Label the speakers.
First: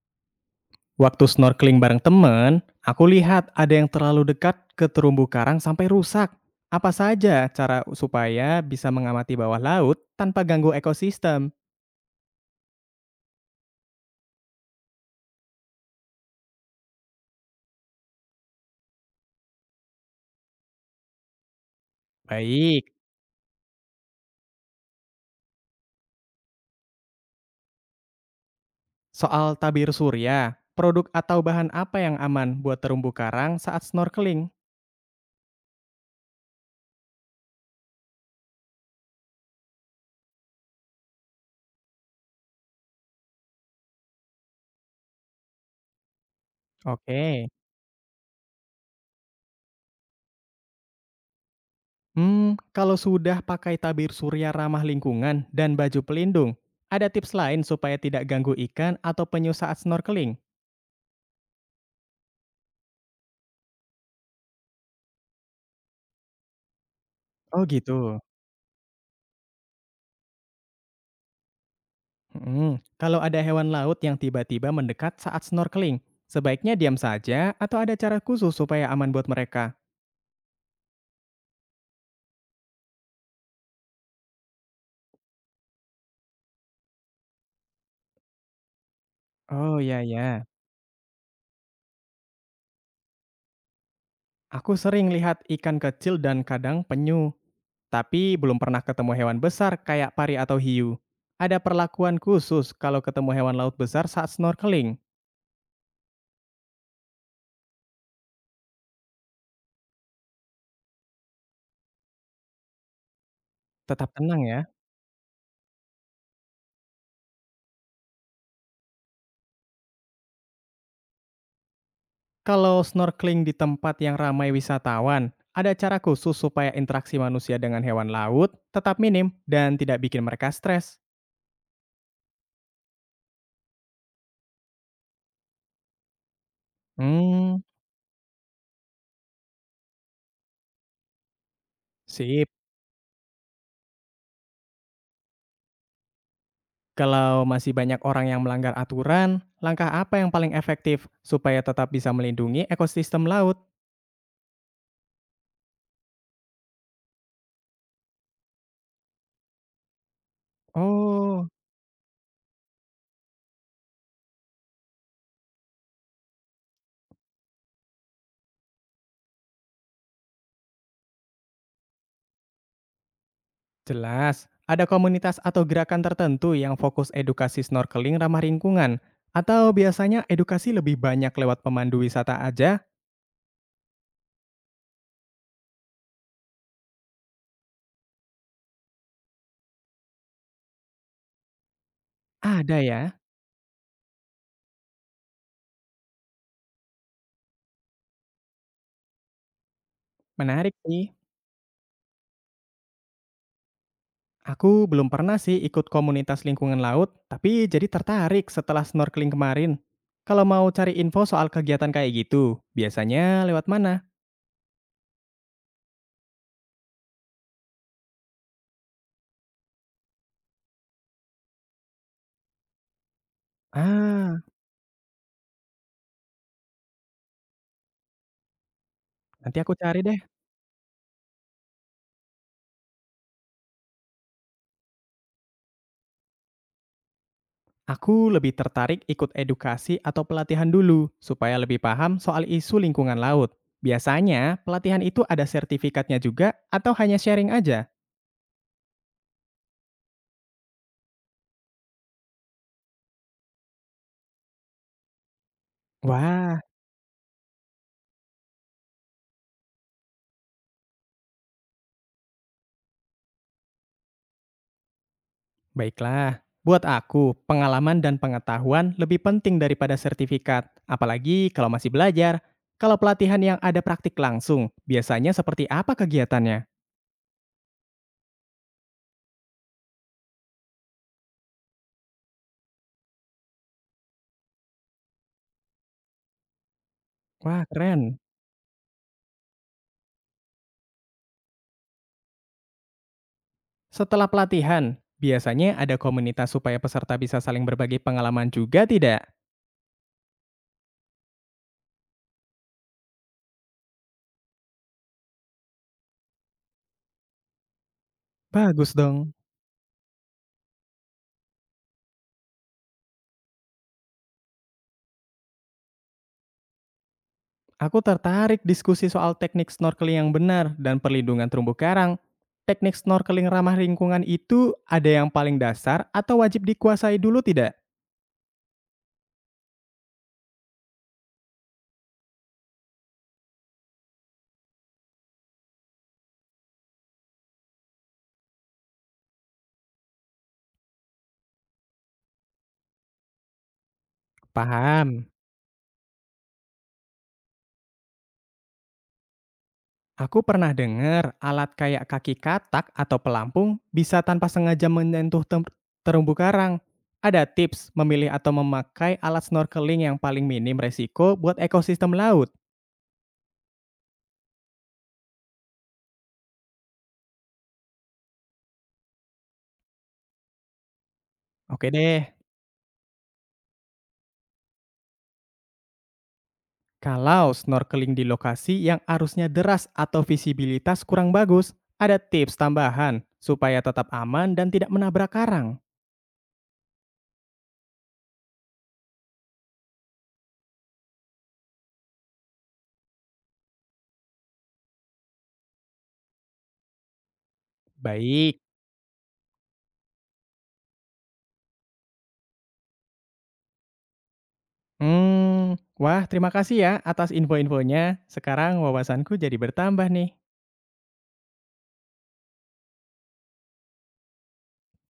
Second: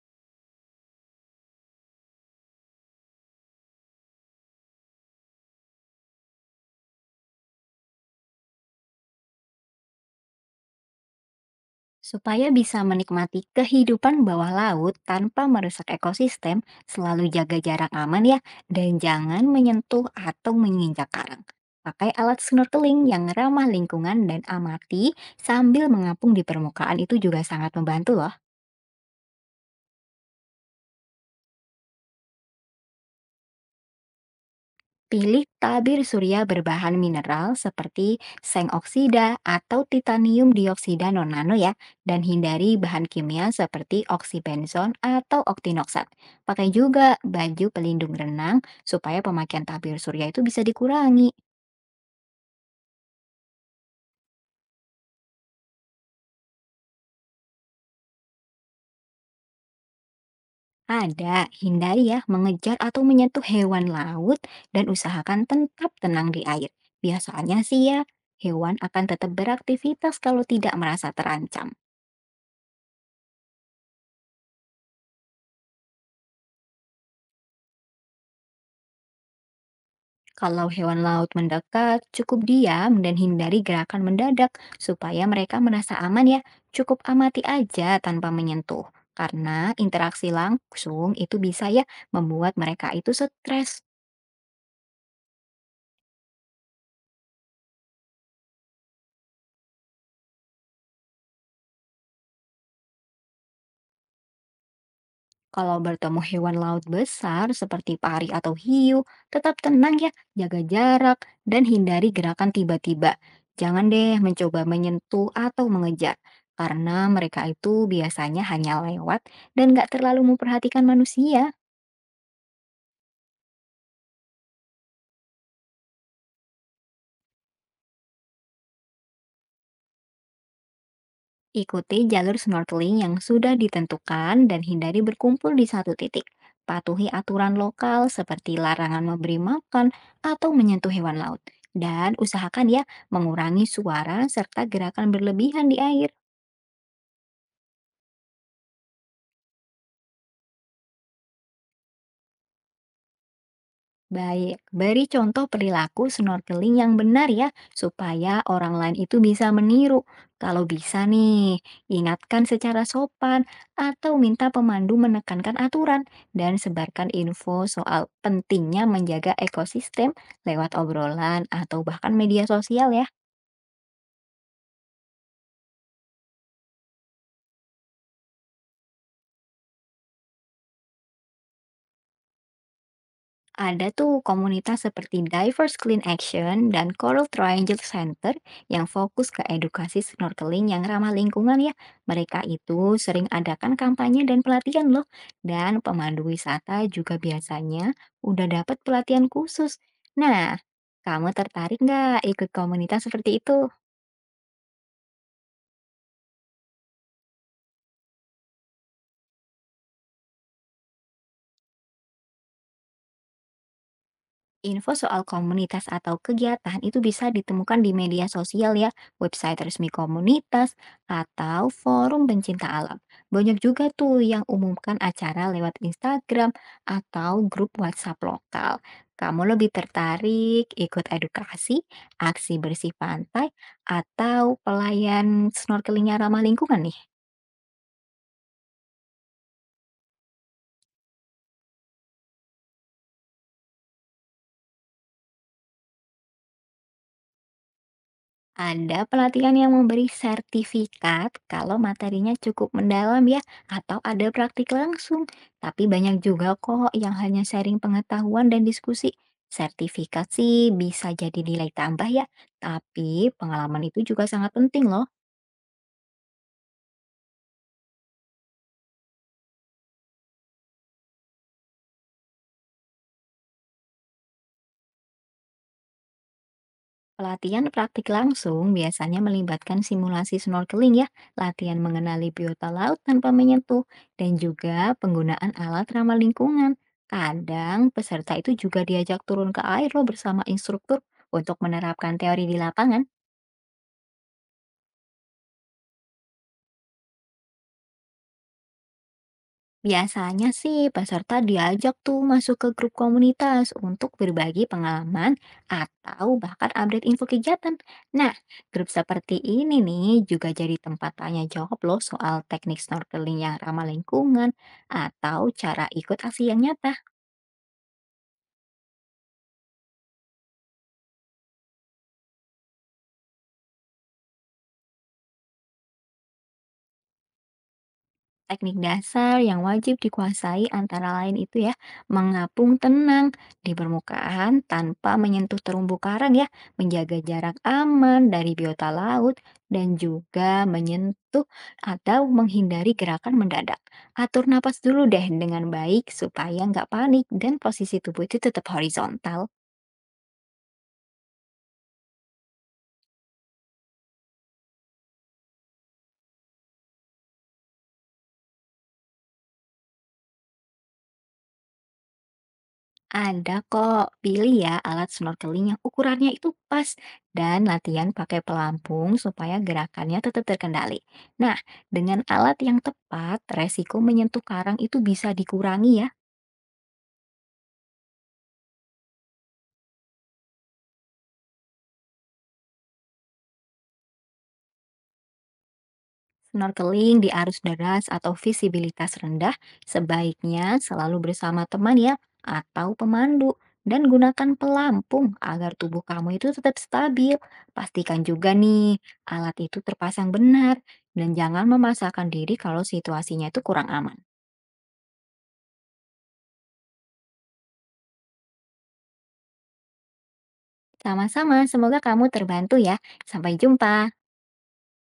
Speaker 1: Waktu snorkeling bareng temen, aku lihat ada yang terlalu dekat ke terumbu karang sampai rusak. Apa saja cara supaya bisa mengamati bawah laut tanpa ganggu ekosistem?
Speaker 2: Supaya bisa menikmati kehidupan bawah laut tanpa merusak ekosistem, selalu jaga jarak aman ya, dan jangan menyentuh atau menginjak karang. Pakai alat
Speaker 1: Baik,
Speaker 2: snorkeling yang ramah lingkungan dan amati sambil mengapung di permukaan itu juga sangat membantu loh.
Speaker 1: soal tabir surya, produk atau bahan apa yang aman buat terumbu karang saat snorkeling?
Speaker 2: Pilih tabir surya berbahan mineral seperti seng oksida atau titanium dioksida non-nano ya, dan hindari bahan kimia seperti oksibenzon atau oktinoksat. Pakai juga
Speaker 1: Oke.
Speaker 2: baju pelindung renang supaya pemakaian tabir surya itu bisa dikurangi.
Speaker 1: Kalau sudah pakai tabir surya ramah lingkungan dan baju pelindung, ada tips lain supaya tidak ganggu ikan atau penyu saat snorkeling?
Speaker 2: Ada, hindari ya mengejar atau menyentuh hewan laut dan usahakan tetap tenang di air. Biasanya
Speaker 1: Oh
Speaker 2: sih ya,
Speaker 1: gitu.
Speaker 2: hewan akan tetap beraktivitas kalau tidak merasa terancam.
Speaker 1: Mhm. Kalau ada hewan laut yang tiba-tiba mendekat saat snorkeling, sebaiknya diam saja atau ada cara khusus supaya aman buat mereka?
Speaker 2: Kalau hewan laut mendekat, cukup diam dan hindari gerakan mendadak supaya mereka merasa aman ya. Cukup amati aja tanpa menyentuh. Karena
Speaker 1: Oh ya
Speaker 2: interaksi
Speaker 1: ya,
Speaker 2: langsung itu bisa ya membuat mereka itu stres.
Speaker 1: aku sering lihat ikan kecil dan kadang penyu, tapi belum pernah ketemu hewan besar kayak pari atau hiu. Ada perlakuan khusus kalau ketemu hewan laut besar saat snorkeling.
Speaker 2: Kalau bertemu hewan laut besar seperti pari atau hiu, tetap tenang ya, jaga jarak dan hindari gerakan tiba-tiba. Jangan
Speaker 1: Tetap
Speaker 2: deh
Speaker 1: tenang ya.
Speaker 2: mencoba menyentuh atau mengejar, karena mereka itu biasanya hanya lewat dan nggak terlalu memperhatikan manusia.
Speaker 1: Kalau snorkeling di tempat yang ramai wisatawan, ada cara khusus supaya interaksi manusia dengan hewan laut tetap minim dan tidak bikin mereka stres.
Speaker 2: Ikuti jalur snorkeling yang sudah ditentukan dan hindari berkumpul di satu titik. Patuhi aturan
Speaker 1: Hmm.
Speaker 2: lokal seperti larangan memberi makan atau menyentuh hewan laut. Dan
Speaker 1: Sip.
Speaker 2: usahakan ya mengurangi suara serta gerakan berlebihan di air.
Speaker 1: Kalau masih banyak orang yang melanggar aturan, langkah apa yang paling efektif supaya tetap bisa melindungi ekosistem laut?
Speaker 2: Baik, beri contoh perilaku snorkeling yang benar ya, supaya orang lain itu bisa meniru. Kalau bisa
Speaker 1: Oh,
Speaker 2: nih, ingatkan secara sopan atau minta pemandu menekankan aturan dan sebarkan info soal pentingnya menjaga ekosistem lewat obrolan atau bahkan media sosial ya.
Speaker 1: jelas. Ada komunitas atau gerakan tertentu yang fokus edukasi snorkeling ramah lingkungan? Atau biasanya edukasi lebih banyak lewat pemandu wisata aja?
Speaker 2: Ada tuh komunitas seperti Divers Clean Action dan Coral Triangle Center yang fokus ke edukasi snorkeling yang ramah lingkungan ya. Mereka
Speaker 1: Ada
Speaker 2: itu
Speaker 1: ya.
Speaker 2: sering adakan kampanye dan pelatihan loh. Dan pemandu wisata juga biasanya udah dapat pelatihan khusus. Nah,
Speaker 1: Menarik sih.
Speaker 2: kamu tertarik nggak ikut komunitas seperti itu?
Speaker 1: Aku belum pernah sih ikut komunitas lingkungan laut, tapi jadi tertarik setelah snorkeling kemarin. Kalau mau cari info soal kegiatan kayak gitu, biasanya lewat mana?
Speaker 2: Info soal komunitas atau kegiatan itu bisa ditemukan di media sosial ya, website resmi komunitas, atau forum pencinta alam. Banyak juga tuh
Speaker 1: Ah,
Speaker 2: yang umumkan acara lewat Instagram atau grup WhatsApp lokal. Kamu
Speaker 1: nanti aku
Speaker 2: lebih
Speaker 1: cari deh.
Speaker 2: tertarik ikut edukasi, aksi bersih pantai, atau pelayan snorkelingnya ramah lingkungan nih?
Speaker 1: Aku lebih tertarik ikut edukasi atau pelatihan dulu, supaya lebih paham soal isu lingkungan laut. Biasanya, pelatihan itu ada sertifikatnya juga atau hanya sharing aja?
Speaker 2: Ada pelatihan yang memberi sertifikat kalau materinya cukup mendalam ya, atau ada praktik langsung. Tapi banyak juga
Speaker 1: Wah,
Speaker 2: kok yang hanya sharing pengetahuan dan diskusi. Sertifikat sih bisa jadi nilai tambah ya, tapi pengalaman itu juga sangat penting loh.
Speaker 1: baiklah. Buat aku, pengalaman dan pengetahuan lebih penting daripada sertifikat, apalagi kalau masih belajar. Kalau pelatihan yang ada praktik langsung, biasanya seperti apa kegiatannya?
Speaker 2: Pelatihan praktik langsung biasanya melibatkan simulasi snorkeling ya, latihan mengenali biota laut tanpa menyentuh, dan juga penggunaan alat ramah lingkungan.
Speaker 1: Wah,
Speaker 2: Kadang
Speaker 1: keren.
Speaker 2: peserta itu juga diajak turun ke air loh bersama instruktur untuk menerapkan teori di lapangan.
Speaker 1: Setelah pelatihan, biasanya ada komunitas supaya peserta bisa saling berbagi pengalaman juga tidak?
Speaker 2: Biasanya sih peserta diajak tuh masuk ke grup komunitas untuk berbagi pengalaman atau bahkan update info kegiatan. Nah,
Speaker 1: Bagus
Speaker 2: grup
Speaker 1: dong.
Speaker 2: seperti ini nih juga jadi tempat tanya jawab loh soal teknik snorkeling yang ramah lingkungan atau cara ikut aksi yang nyata.
Speaker 1: Aku tertarik diskusi soal teknik snorkeling yang benar dan perlindungan terumbu karang. Teknik snorkeling ramah lingkungan itu ada yang paling dasar atau wajib dikuasai dulu tidak?
Speaker 2: Teknik dasar yang wajib dikuasai antara lain itu ya, mengapung tenang di permukaan tanpa menyentuh terumbu karang ya, menjaga jarak aman dari biota laut, dan juga menyentuh atau menghindari gerakan mendadak. Atur napas dulu
Speaker 1: Paham.
Speaker 2: deh dengan baik supaya nggak panik dan posisi tubuh itu tetap horizontal.
Speaker 1: Aku pernah dengar alat kayak kaki katak atau pelampung bisa tanpa sengaja menyentuh terumbu karang. Ada tips memilih atau memakai alat snorkeling yang paling minim resiko buat ekosistem laut.
Speaker 2: Ada kok, pilih ya alat snorkeling yang ukurannya itu pas dan latihan pakai pelampung supaya gerakannya tetap terkendali. Nah,
Speaker 1: Oke
Speaker 2: dengan
Speaker 1: deh,
Speaker 2: alat yang tepat, resiko menyentuh karang itu bisa dikurangi ya.
Speaker 1: kalau snorkeling di lokasi yang arusnya deras atau visibilitas kurang bagus, ada tips tambahan supaya tetap aman dan tidak menabrak karang.
Speaker 2: Snorkeling di arus deras atau visibilitas rendah sebaiknya selalu bersama teman ya atau pemandu dan gunakan pelampung agar tubuh kamu itu tetap stabil. Pastikan juga
Speaker 1: Baik.
Speaker 2: nih alat itu terpasang benar dan jangan memaksakan diri kalau situasinya itu kurang aman.
Speaker 1: Wah terima kasih ya atas info-infonya. Sekarang wawasanku jadi bertambah nih.
Speaker 2: Sama-sama, semoga kamu terbantu ya. Sampai jumpa.